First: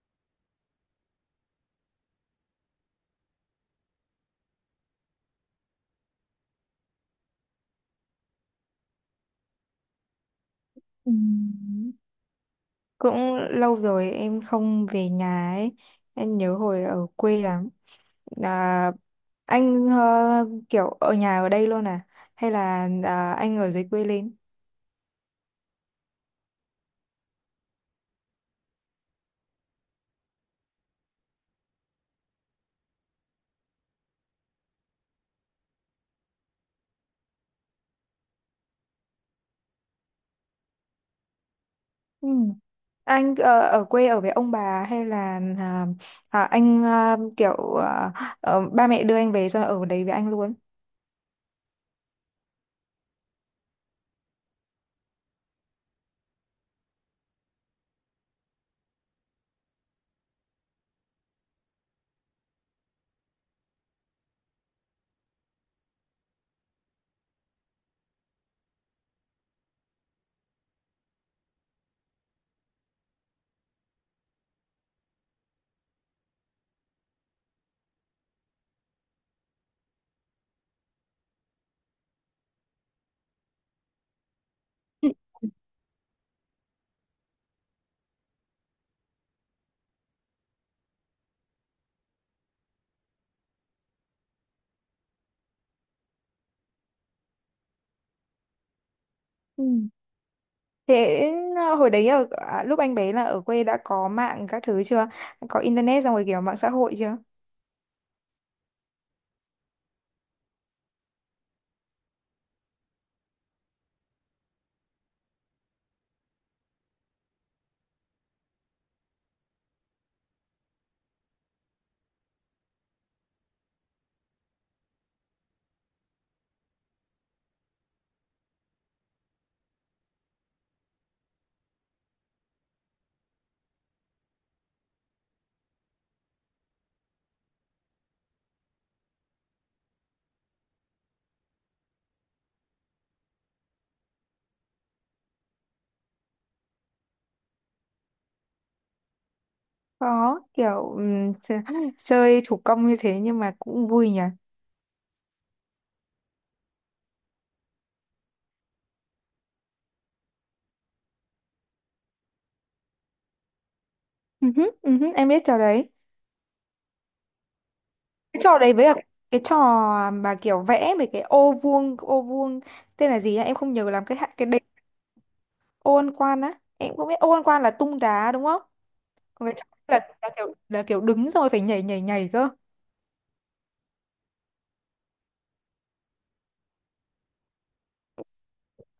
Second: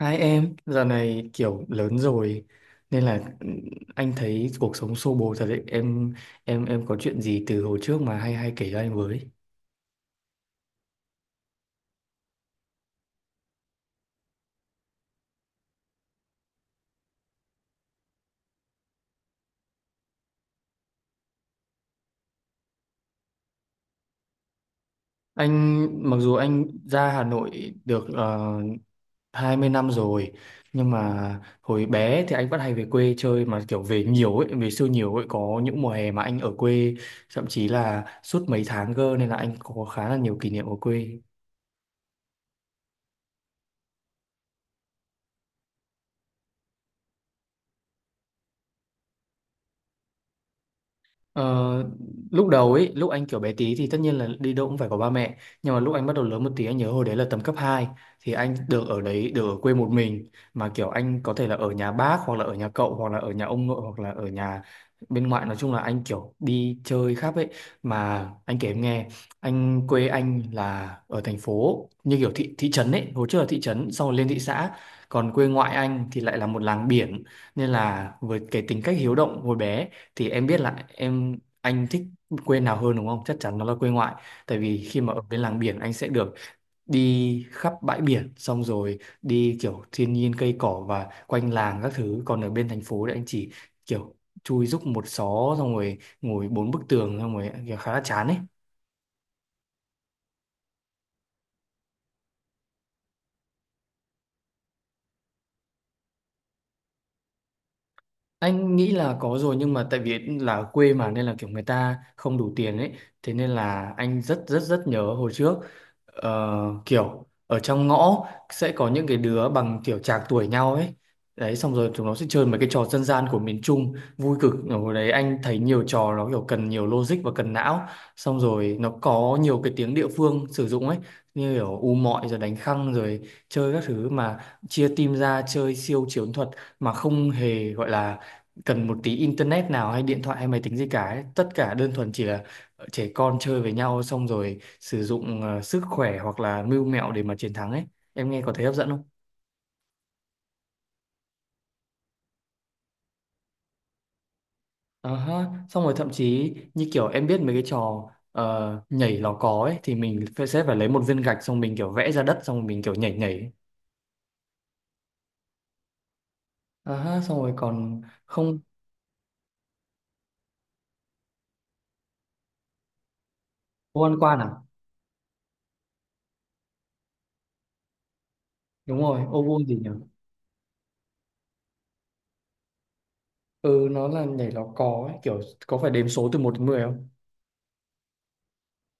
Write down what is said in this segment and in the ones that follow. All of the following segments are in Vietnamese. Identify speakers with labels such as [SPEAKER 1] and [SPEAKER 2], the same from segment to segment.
[SPEAKER 1] Hai em, giờ này kiểu lớn rồi nên là anh thấy cuộc sống xô bồ thật đấy. Em có chuyện gì từ hồi trước mà hay hay kể cho anh với.
[SPEAKER 2] Ừm, Cũng lâu rồi em không về nhà ấy. Em nhớ hồi ở quê lắm. À, anh kiểu ở nhà ở đây luôn à? Hay là anh ở dưới quê lên?
[SPEAKER 1] Anh mặc dù anh ra Hà Nội được 20 năm rồi nhưng mà hồi bé thì anh vẫn hay về quê chơi mà kiểu về nhiều ấy, về siêu nhiều ấy, có những mùa hè mà anh ở quê thậm chí là suốt mấy tháng cơ nên là anh có khá là nhiều kỷ niệm ở quê.
[SPEAKER 2] Ừ. Anh ở quê ở với ông bà hay là anh kiểu ba mẹ đưa anh về rồi ở đấy với anh luôn?
[SPEAKER 1] Ờ, lúc đầu ấy, lúc anh kiểu bé tí thì tất nhiên là đi đâu cũng phải có ba mẹ. Nhưng mà lúc anh bắt đầu lớn một tí anh nhớ hồi đấy là tầm cấp hai. Thì anh được ở đấy, được ở quê một mình. Mà kiểu anh có thể là ở nhà bác hoặc là ở nhà cậu hoặc là ở nhà ông nội hoặc là ở nhà bên ngoại. Nói chung là anh kiểu đi chơi khắp ấy. Mà anh kể em nghe, anh quê anh là ở thành phố như kiểu thị trấn ấy. Hồi trước là thị trấn, sau rồi lên thị xã. Còn quê ngoại anh thì lại là một làng biển. Nên là với cái tính cách hiếu động hồi bé thì em biết là em anh thích quê nào hơn đúng không? Chắc chắn nó là quê ngoại. Tại vì khi mà ở bên làng biển anh sẽ được đi khắp bãi biển xong rồi đi kiểu thiên nhiên cây cỏ và quanh làng các thứ. Còn ở bên thành phố thì anh chỉ kiểu chui rúc một xó xong rồi ngồi bốn bức tường xong rồi kiểu khá là chán ấy.
[SPEAKER 2] Ừ. Thế hồi đấy ở lúc anh bé là ở quê đã có mạng các thứ chưa? Có internet xong rồi kiểu mạng xã hội chưa?
[SPEAKER 1] Anh nghĩ là có rồi nhưng mà tại vì là ở quê mà nên là kiểu người ta không đủ tiền ấy. Thế nên là anh rất rất rất nhớ hồi trước, ờ, kiểu ở trong ngõ sẽ có những cái đứa bằng kiểu trạc tuổi nhau ấy. Đấy, xong rồi chúng nó sẽ chơi mấy cái trò dân gian của miền Trung vui cực. Ở hồi đấy anh thấy nhiều trò nó kiểu cần nhiều logic và cần não. Xong rồi nó có nhiều cái tiếng địa phương sử dụng ấy, như kiểu u mọi rồi đánh khăng rồi chơi các thứ mà chia team ra chơi siêu chiến thuật mà không hề gọi là cần một tí internet nào hay điện thoại hay máy tính gì cả ấy. Tất cả đơn thuần chỉ là trẻ con chơi với nhau xong rồi sử dụng sức khỏe hoặc là mưu mẹo để mà chiến thắng ấy, em nghe có thấy hấp dẫn không?
[SPEAKER 2] Có kiểu chơi thủ công như thế nhưng mà cũng vui nhỉ.
[SPEAKER 1] Ờ ha. Xong rồi thậm chí như kiểu em biết mấy cái trò nhảy lò cò ấy thì mình phải sẽ phải lấy một viên gạch xong mình kiểu vẽ ra đất xong mình kiểu nhảy nhảy ấy.
[SPEAKER 2] Ừ hứ, em biết trò đấy.
[SPEAKER 1] Ờ ha, xong rồi còn
[SPEAKER 2] Cái trò
[SPEAKER 1] không?
[SPEAKER 2] đấy với cả cái trò mà kiểu vẽ mấy cái ô vuông tên là gì á? Em không nhớ
[SPEAKER 1] Ô
[SPEAKER 2] làm
[SPEAKER 1] ăn
[SPEAKER 2] cái
[SPEAKER 1] quan
[SPEAKER 2] cái
[SPEAKER 1] à?
[SPEAKER 2] đệm ô ăn quan á. Em cũng biết ô ăn quan là tung đá đúng không?
[SPEAKER 1] Đúng rồi, ô
[SPEAKER 2] Còn cái trò
[SPEAKER 1] vuông gì nhỉ?
[SPEAKER 2] kia là kiểu là kiểu đứng rồi phải nhảy nhảy nhảy cơ.
[SPEAKER 1] Ừ, nó là nhảy lò cò ấy, kiểu có phải đếm số từ một đến 10 không?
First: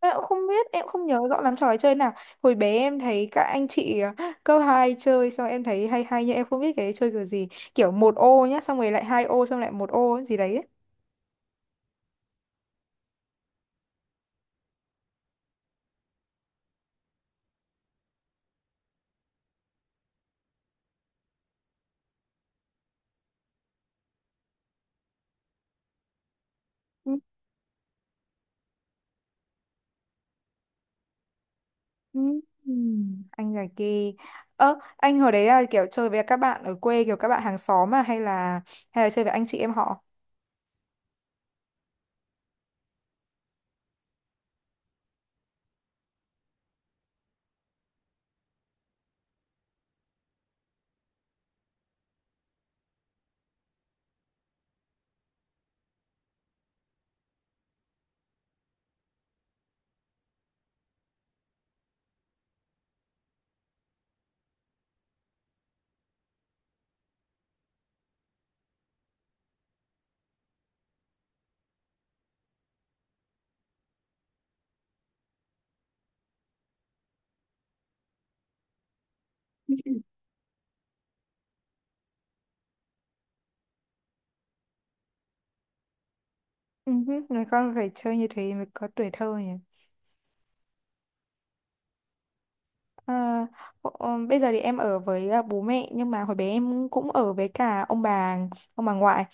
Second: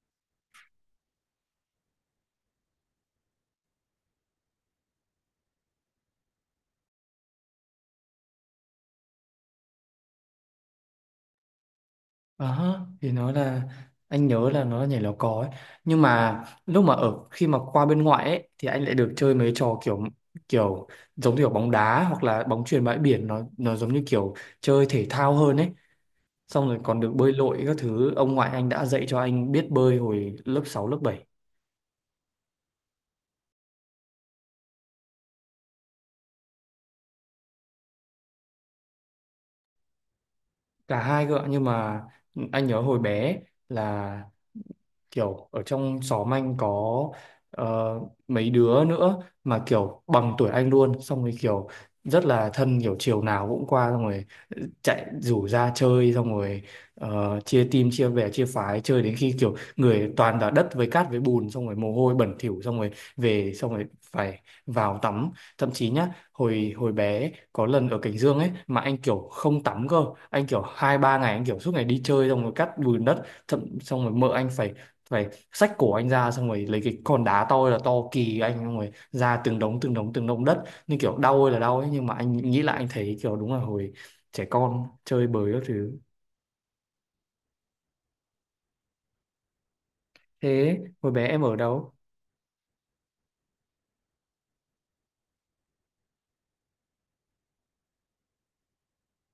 [SPEAKER 2] Em cũng không biết, em không nhớ rõ lắm trò chơi nào. Hồi bé em thấy các anh chị cấp 2 chơi xong em thấy hay hay nhưng em không biết cái chơi kiểu gì. Kiểu một ô nhá, xong rồi lại hai ô xong lại một ô ấy, gì đấy.
[SPEAKER 1] À ha, thì nó là anh nhớ là nó là nhảy lò cò ấy, nhưng mà lúc mà ở khi mà qua bên ngoại ấy thì anh lại được chơi mấy trò kiểu kiểu giống như kiểu bóng đá hoặc là bóng chuyền bãi biển, nó giống như kiểu chơi thể thao hơn ấy, xong rồi còn được
[SPEAKER 2] Ừ,
[SPEAKER 1] bơi lội các thứ, ông ngoại anh đã dạy cho anh biết bơi hồi lớp 6 lớp 7.
[SPEAKER 2] ừ, Ừ, anh giải kỳ. Ơ, anh hồi đấy là kiểu chơi với các bạn ở quê kiểu các bạn hàng xóm mà hay là chơi với anh chị em họ?
[SPEAKER 1] Cả hai cơ ạ. Nhưng mà anh nhớ hồi bé là kiểu ở trong xóm anh có ờ, mấy đứa nữa mà kiểu bằng tuổi anh luôn, xong rồi kiểu rất là thân, kiểu chiều nào cũng qua xong rồi chạy rủ ra chơi xong rồi chia team chia bè chia phái chơi đến khi kiểu người toàn là đất với cát với bùn xong rồi mồ hôi bẩn thỉu xong rồi về xong rồi phải vào tắm. Thậm chí nhá, hồi hồi bé có lần ở Cảnh Dương ấy mà anh kiểu không tắm cơ, anh kiểu hai ba ngày anh kiểu suốt ngày đi chơi xong rồi cắt bùn đất, thậm xong rồi mợ anh phải phải xách cổ anh ra xong rồi lấy cái con đá to ơi là to kỳ anh xong rồi ra từng đống từng đống từng đống đất như kiểu đau ơi là đau ấy, nhưng mà anh nghĩ lại anh thấy kiểu đúng là hồi trẻ con chơi bời các thứ.
[SPEAKER 2] Ừ, người con phải chơi như thế mới có tuổi thơ nhỉ.
[SPEAKER 1] Thế hồi bé em ở đâu?
[SPEAKER 2] À, Bây giờ thì em ở với bố mẹ nhưng mà hồi bé em cũng ở với cả ông bà ngoại.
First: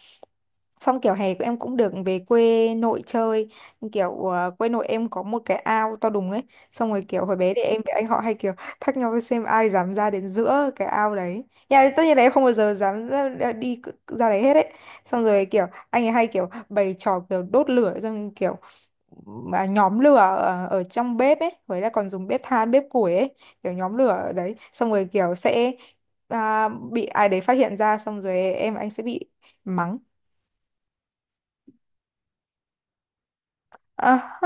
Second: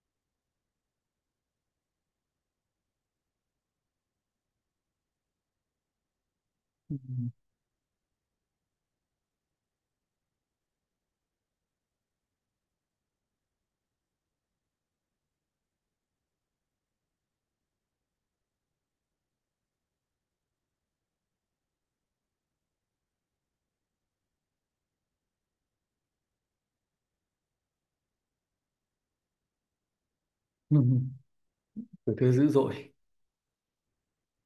[SPEAKER 2] Xong kiểu hè em cũng được về quê nội chơi. Nhưng kiểu quê nội em có một cái ao to đùng ấy. Xong rồi kiểu hồi bé thì em với anh họ hay kiểu thách nhau xem ai dám ra đến giữa cái ao đấy. Nhà tất nhiên là em không bao giờ dám ra đấy hết ấy. Xong rồi kiểu anh ấy hay kiểu bày trò kiểu đốt lửa. Xong kiểu mà nhóm lửa ở trong bếp ấy. Với là còn dùng bếp than, bếp củi ấy. Kiểu nhóm lửa ở đấy. Xong rồi kiểu sẽ bị ai đấy phát hiện ra. Xong rồi em và anh sẽ bị mắng.
[SPEAKER 1] Ừ. Tuổi thơ dữ dội.
[SPEAKER 2] À,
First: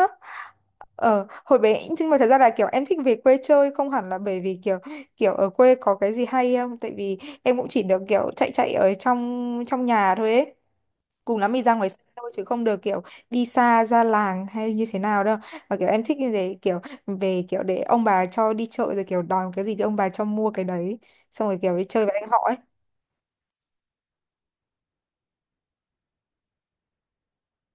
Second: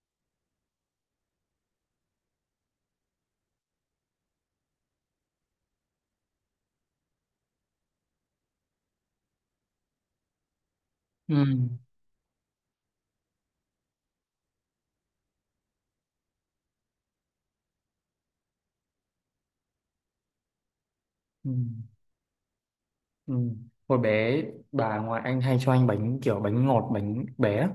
[SPEAKER 2] Hồi bé nhưng mà thật ra là kiểu em thích về quê chơi không hẳn là bởi vì kiểu kiểu ở quê có cái gì hay không tại vì em cũng chỉ được kiểu chạy chạy ở trong trong nhà thôi ấy, cùng lắm
[SPEAKER 1] Ừ.
[SPEAKER 2] thì ra ngoài sân thôi chứ không được kiểu đi xa ra làng hay như thế nào đâu, mà kiểu em thích như thế kiểu về kiểu để ông bà cho đi chợ rồi kiểu đòi cái gì thì ông bà cho mua cái đấy, xong
[SPEAKER 1] Ừ.
[SPEAKER 2] rồi kiểu đi chơi với anh họ ấy.
[SPEAKER 1] Ừ. Hồi bé bà ngoại anh hay cho anh bánh kiểu bánh ngọt bánh bé á.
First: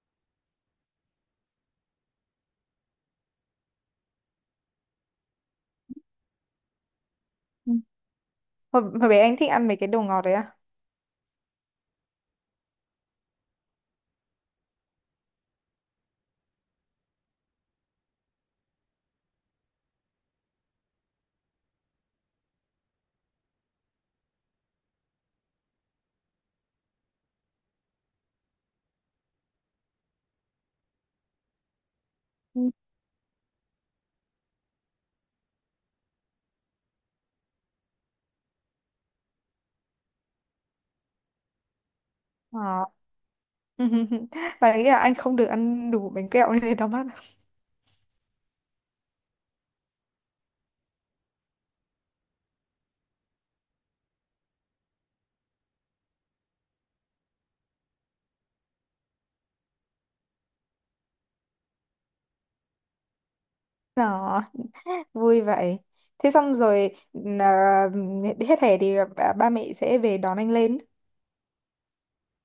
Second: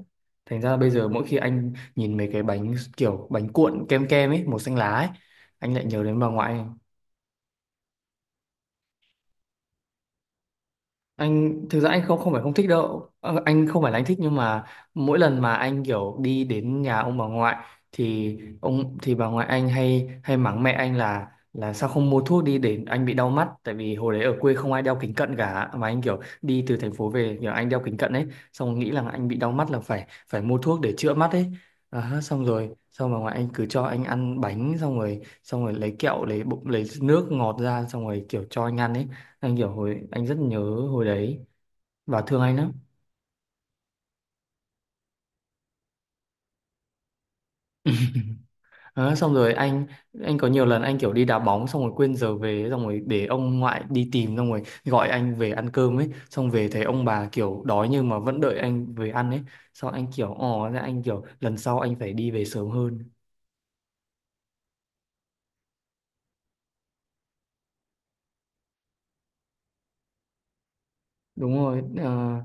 [SPEAKER 1] Thành ra bây giờ mỗi khi anh nhìn mấy cái bánh kiểu bánh cuộn kem kem ấy màu xanh lá ấy, anh lại nhớ đến bà ngoại.
[SPEAKER 2] Ừ. Hồi bé anh thích ăn mấy cái đồ ngọt đấy à?
[SPEAKER 1] Anh thực ra anh không không phải không thích đâu. Ờ, anh không phải là anh thích, nhưng mà mỗi lần mà anh kiểu đi đến nhà ông bà ngoại thì ông thì bà ngoại anh hay hay mắng mẹ anh là sao không mua thuốc đi để anh bị đau mắt, tại vì hồi đấy ở quê không ai đeo kính cận cả mà anh kiểu đi từ thành phố về kiểu anh đeo kính cận ấy, xong nghĩ là anh bị đau mắt là phải phải mua thuốc để chữa mắt ấy. À, xong
[SPEAKER 2] Ừ.
[SPEAKER 1] rồi xong bà ngoại anh cứ cho anh ăn bánh xong rồi lấy kẹo lấy bụng lấy nước ngọt ra xong rồi kiểu cho anh ăn ấy, anh kiểu hồi anh rất nhớ hồi đấy và thương anh lắm.
[SPEAKER 2] Ờ. Và nghĩ là anh không được ăn đủ bánh kẹo nên đau mắt.
[SPEAKER 1] Đó, xong rồi anh có nhiều lần anh kiểu đi đá bóng xong rồi quên giờ về xong rồi để ông ngoại đi tìm xong rồi gọi anh về ăn cơm ấy, xong về thấy ông bà kiểu đói nhưng mà vẫn đợi anh về ăn ấy, xong anh kiểu ồ ra anh kiểu lần sau anh phải đi về sớm hơn.
[SPEAKER 2] Đó vui vậy thế xong rồi à, hết hè thì ba ba mẹ sẽ về đón anh lên.
[SPEAKER 1] Đúng rồi. Ờ,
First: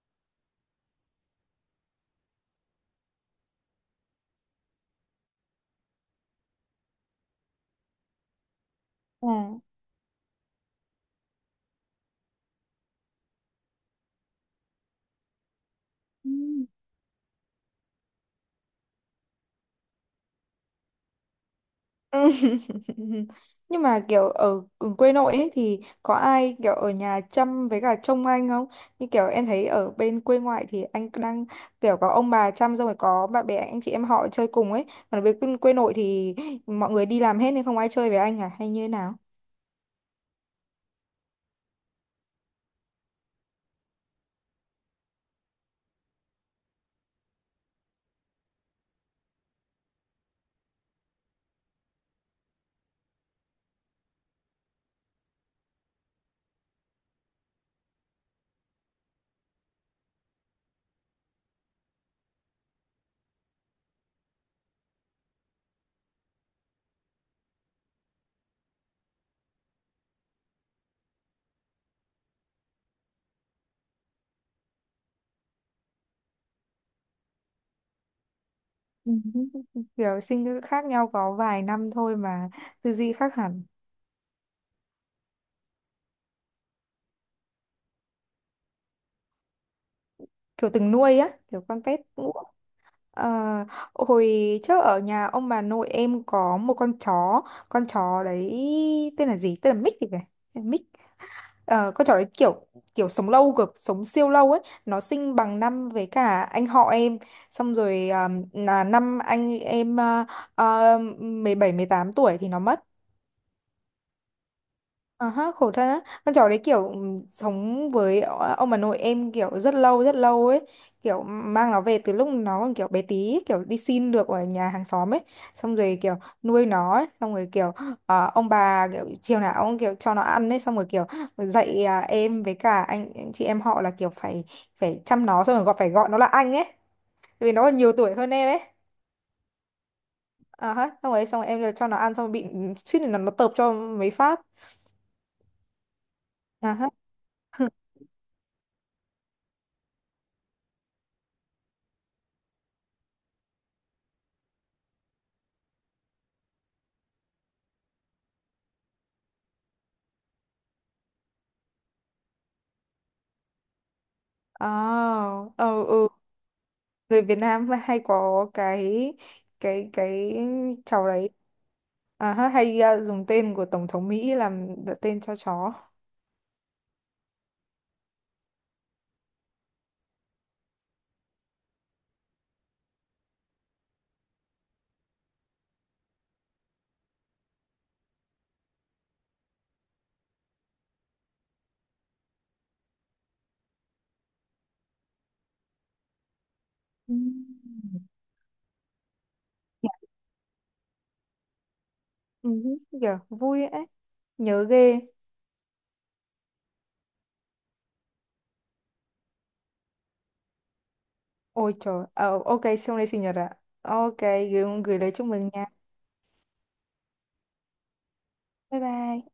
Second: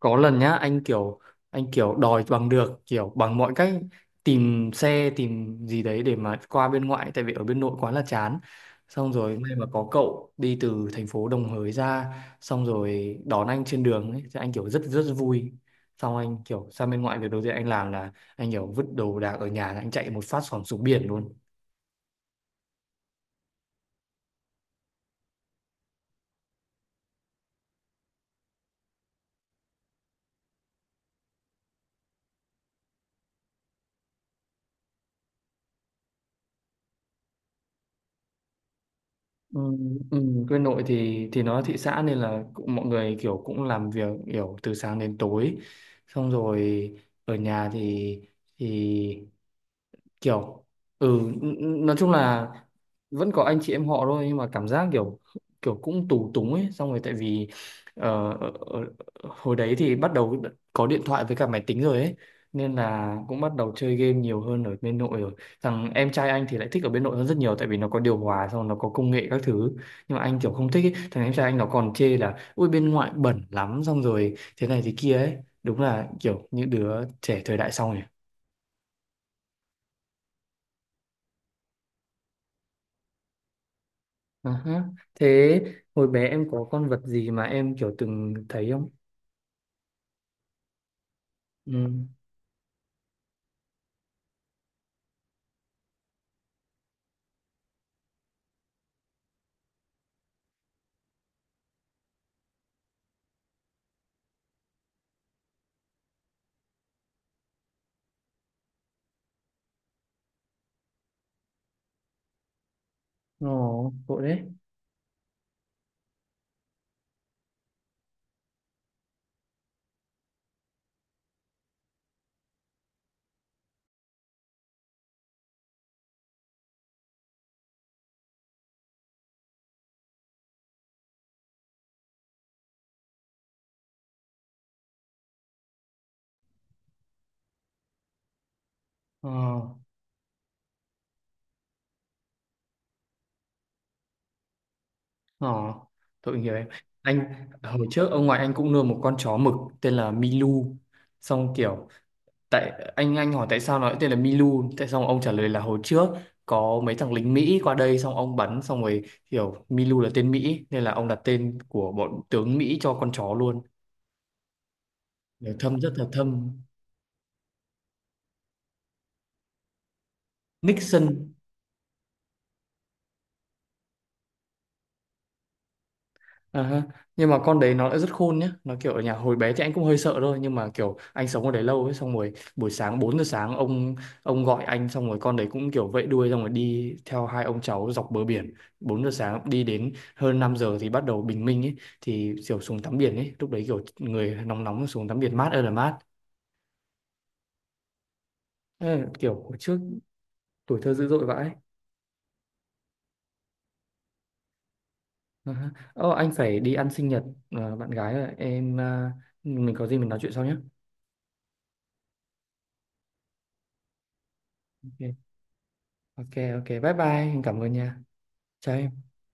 [SPEAKER 1] có lần nhá anh kiểu đòi bằng được kiểu bằng mọi cách tìm xe tìm gì đấy để mà qua bên ngoại tại vì ở bên nội quá là chán, xong rồi may
[SPEAKER 2] À.
[SPEAKER 1] mà có cậu đi từ thành phố Đồng Hới ra xong rồi đón anh trên đường ấy thì anh kiểu rất rất vui. Xong
[SPEAKER 2] Ừ.
[SPEAKER 1] anh kiểu sang bên ngoại việc đầu tiên anh làm là anh kiểu vứt đồ đạc ở nhà anh chạy một phát xỏng xuống biển luôn.
[SPEAKER 2] Ừ. Nhưng mà kiểu ở quê nội ấy thì có ai kiểu ở nhà chăm với cả trông anh không, như kiểu em thấy ở bên quê ngoại thì anh đang kiểu có ông bà chăm xong rồi có bạn bè anh chị em họ chơi cùng ấy, còn ở bên quê quê nội thì mọi người đi làm hết nên không ai chơi với anh à hay như thế nào?
[SPEAKER 1] Ừ, ừ, quê nội thì nó thị xã nên là cũng, mọi người kiểu cũng làm việc kiểu từ sáng đến tối, xong rồi ở nhà thì thì kiểu ừ nói chung là vẫn có anh chị em họ thôi, nhưng mà cảm giác kiểu kiểu cũng tù túng ấy, xong rồi tại vì ờ, ờ, ờ, hồi đấy thì bắt đầu có điện thoại với cả máy tính rồi ấy, nên là cũng bắt đầu chơi game nhiều hơn ở bên nội rồi. Thằng em trai anh thì lại thích ở bên nội hơn rất nhiều tại vì nó có điều hòa xong rồi nó có công nghệ các thứ, nhưng mà anh kiểu không thích ấy. Thằng em trai anh nó còn chê là ui bên ngoại bẩn lắm xong rồi thế này thế kia ấy, đúng là kiểu những đứa trẻ thời đại sau nhỉ.
[SPEAKER 2] Ừ, kiểu sinh khác nhau có vài năm thôi mà tư duy khác hẳn.
[SPEAKER 1] À ha. Thế hồi bé em có con vật gì mà em kiểu từng thấy không?
[SPEAKER 2] Kiểu từng nuôi á kiểu con
[SPEAKER 1] Ừ.
[SPEAKER 2] pet ngũ. Ờ, hồi trước ở nhà ông bà nội em có một con chó. Con chó đấy tên là gì, tên là Mick thì phải. Tên là Mick. Ờ, con chó đấy kiểu kiểu sống lâu cực, sống siêu lâu ấy. Nó sinh bằng năm với cả anh họ em. Xong rồi là năm anh em 17 18 tuổi thì nó mất.
[SPEAKER 1] Ồ, tội đấy.
[SPEAKER 2] À ha, khổ thân á. Con chó đấy kiểu sống với ông bà nội em kiểu rất lâu ấy. Kiểu mang nó về từ lúc nó còn kiểu bé tí ấy, kiểu đi xin được ở nhà hàng xóm ấy. Xong rồi kiểu nuôi nó ấy. Xong rồi kiểu ông bà kiểu chiều nào ông kiểu cho nó ăn ấy. Xong rồi kiểu dạy em với cả anh chị em họ là kiểu phải phải chăm nó. Xong rồi phải gọi nó là anh ấy. Tại vì nó còn nhiều tuổi hơn em ấy.
[SPEAKER 1] Ờ,
[SPEAKER 2] À ha, xong rồi em cho nó ăn xong rồi bị suýt nữa nó tợp cho mấy phát.
[SPEAKER 1] ờ, tội nghiệp em.
[SPEAKER 2] À ha.
[SPEAKER 1] Anh, hồi trước ông ngoại anh cũng nuôi một con chó mực tên là Milu. Xong kiểu, tại anh hỏi tại sao nó lại tên là Milu. Tại xong ông trả lời là hồi trước có mấy thằng lính Mỹ qua đây xong ông bắn xong rồi kiểu Milu là tên Mỹ nên là ông đặt tên của bọn tướng Mỹ cho con chó luôn.
[SPEAKER 2] À,
[SPEAKER 1] Để
[SPEAKER 2] ờ,
[SPEAKER 1] Thâm rất là
[SPEAKER 2] ừ.
[SPEAKER 1] thâm.
[SPEAKER 2] Người Việt Nam hay có cái cái
[SPEAKER 1] Nixon.
[SPEAKER 2] cháu đấy, hay dùng tên của Tổng thống Mỹ làm tên cho chó.
[SPEAKER 1] À, ha. Nhưng mà con đấy nó lại rất khôn nhá, nó kiểu ở nhà hồi bé thì anh cũng hơi sợ thôi nhưng mà kiểu anh sống ở đấy lâu ấy, xong rồi buổi sáng 4 giờ sáng ông gọi anh xong rồi con đấy cũng kiểu vẫy đuôi xong rồi đi theo hai ông cháu dọc bờ biển, 4 giờ sáng đi đến hơn 5 giờ thì bắt đầu bình minh ấy, thì kiểu xuống tắm biển ấy, lúc đấy kiểu người nóng nóng xuống tắm biển mát ơi là mát.
[SPEAKER 2] Ừm.
[SPEAKER 1] Ê, kiểu hồi trước tuổi thơ dữ dội vãi.
[SPEAKER 2] Ừ, kìa, vui ấy, nhớ ghê.
[SPEAKER 1] À ha. Ờ, anh phải đi ăn sinh nhật bạn gái rồi em, mình có gì mình nói chuyện sau nhé.
[SPEAKER 2] Ôi trời, ờ, ok, xong đây sinh nhật ạ. Ok, gửi lời
[SPEAKER 1] Ok,
[SPEAKER 2] chúc mừng nha.
[SPEAKER 1] ok, ok, bye bye, cảm ơn nha.
[SPEAKER 2] Bye
[SPEAKER 1] Cháy.
[SPEAKER 2] bye.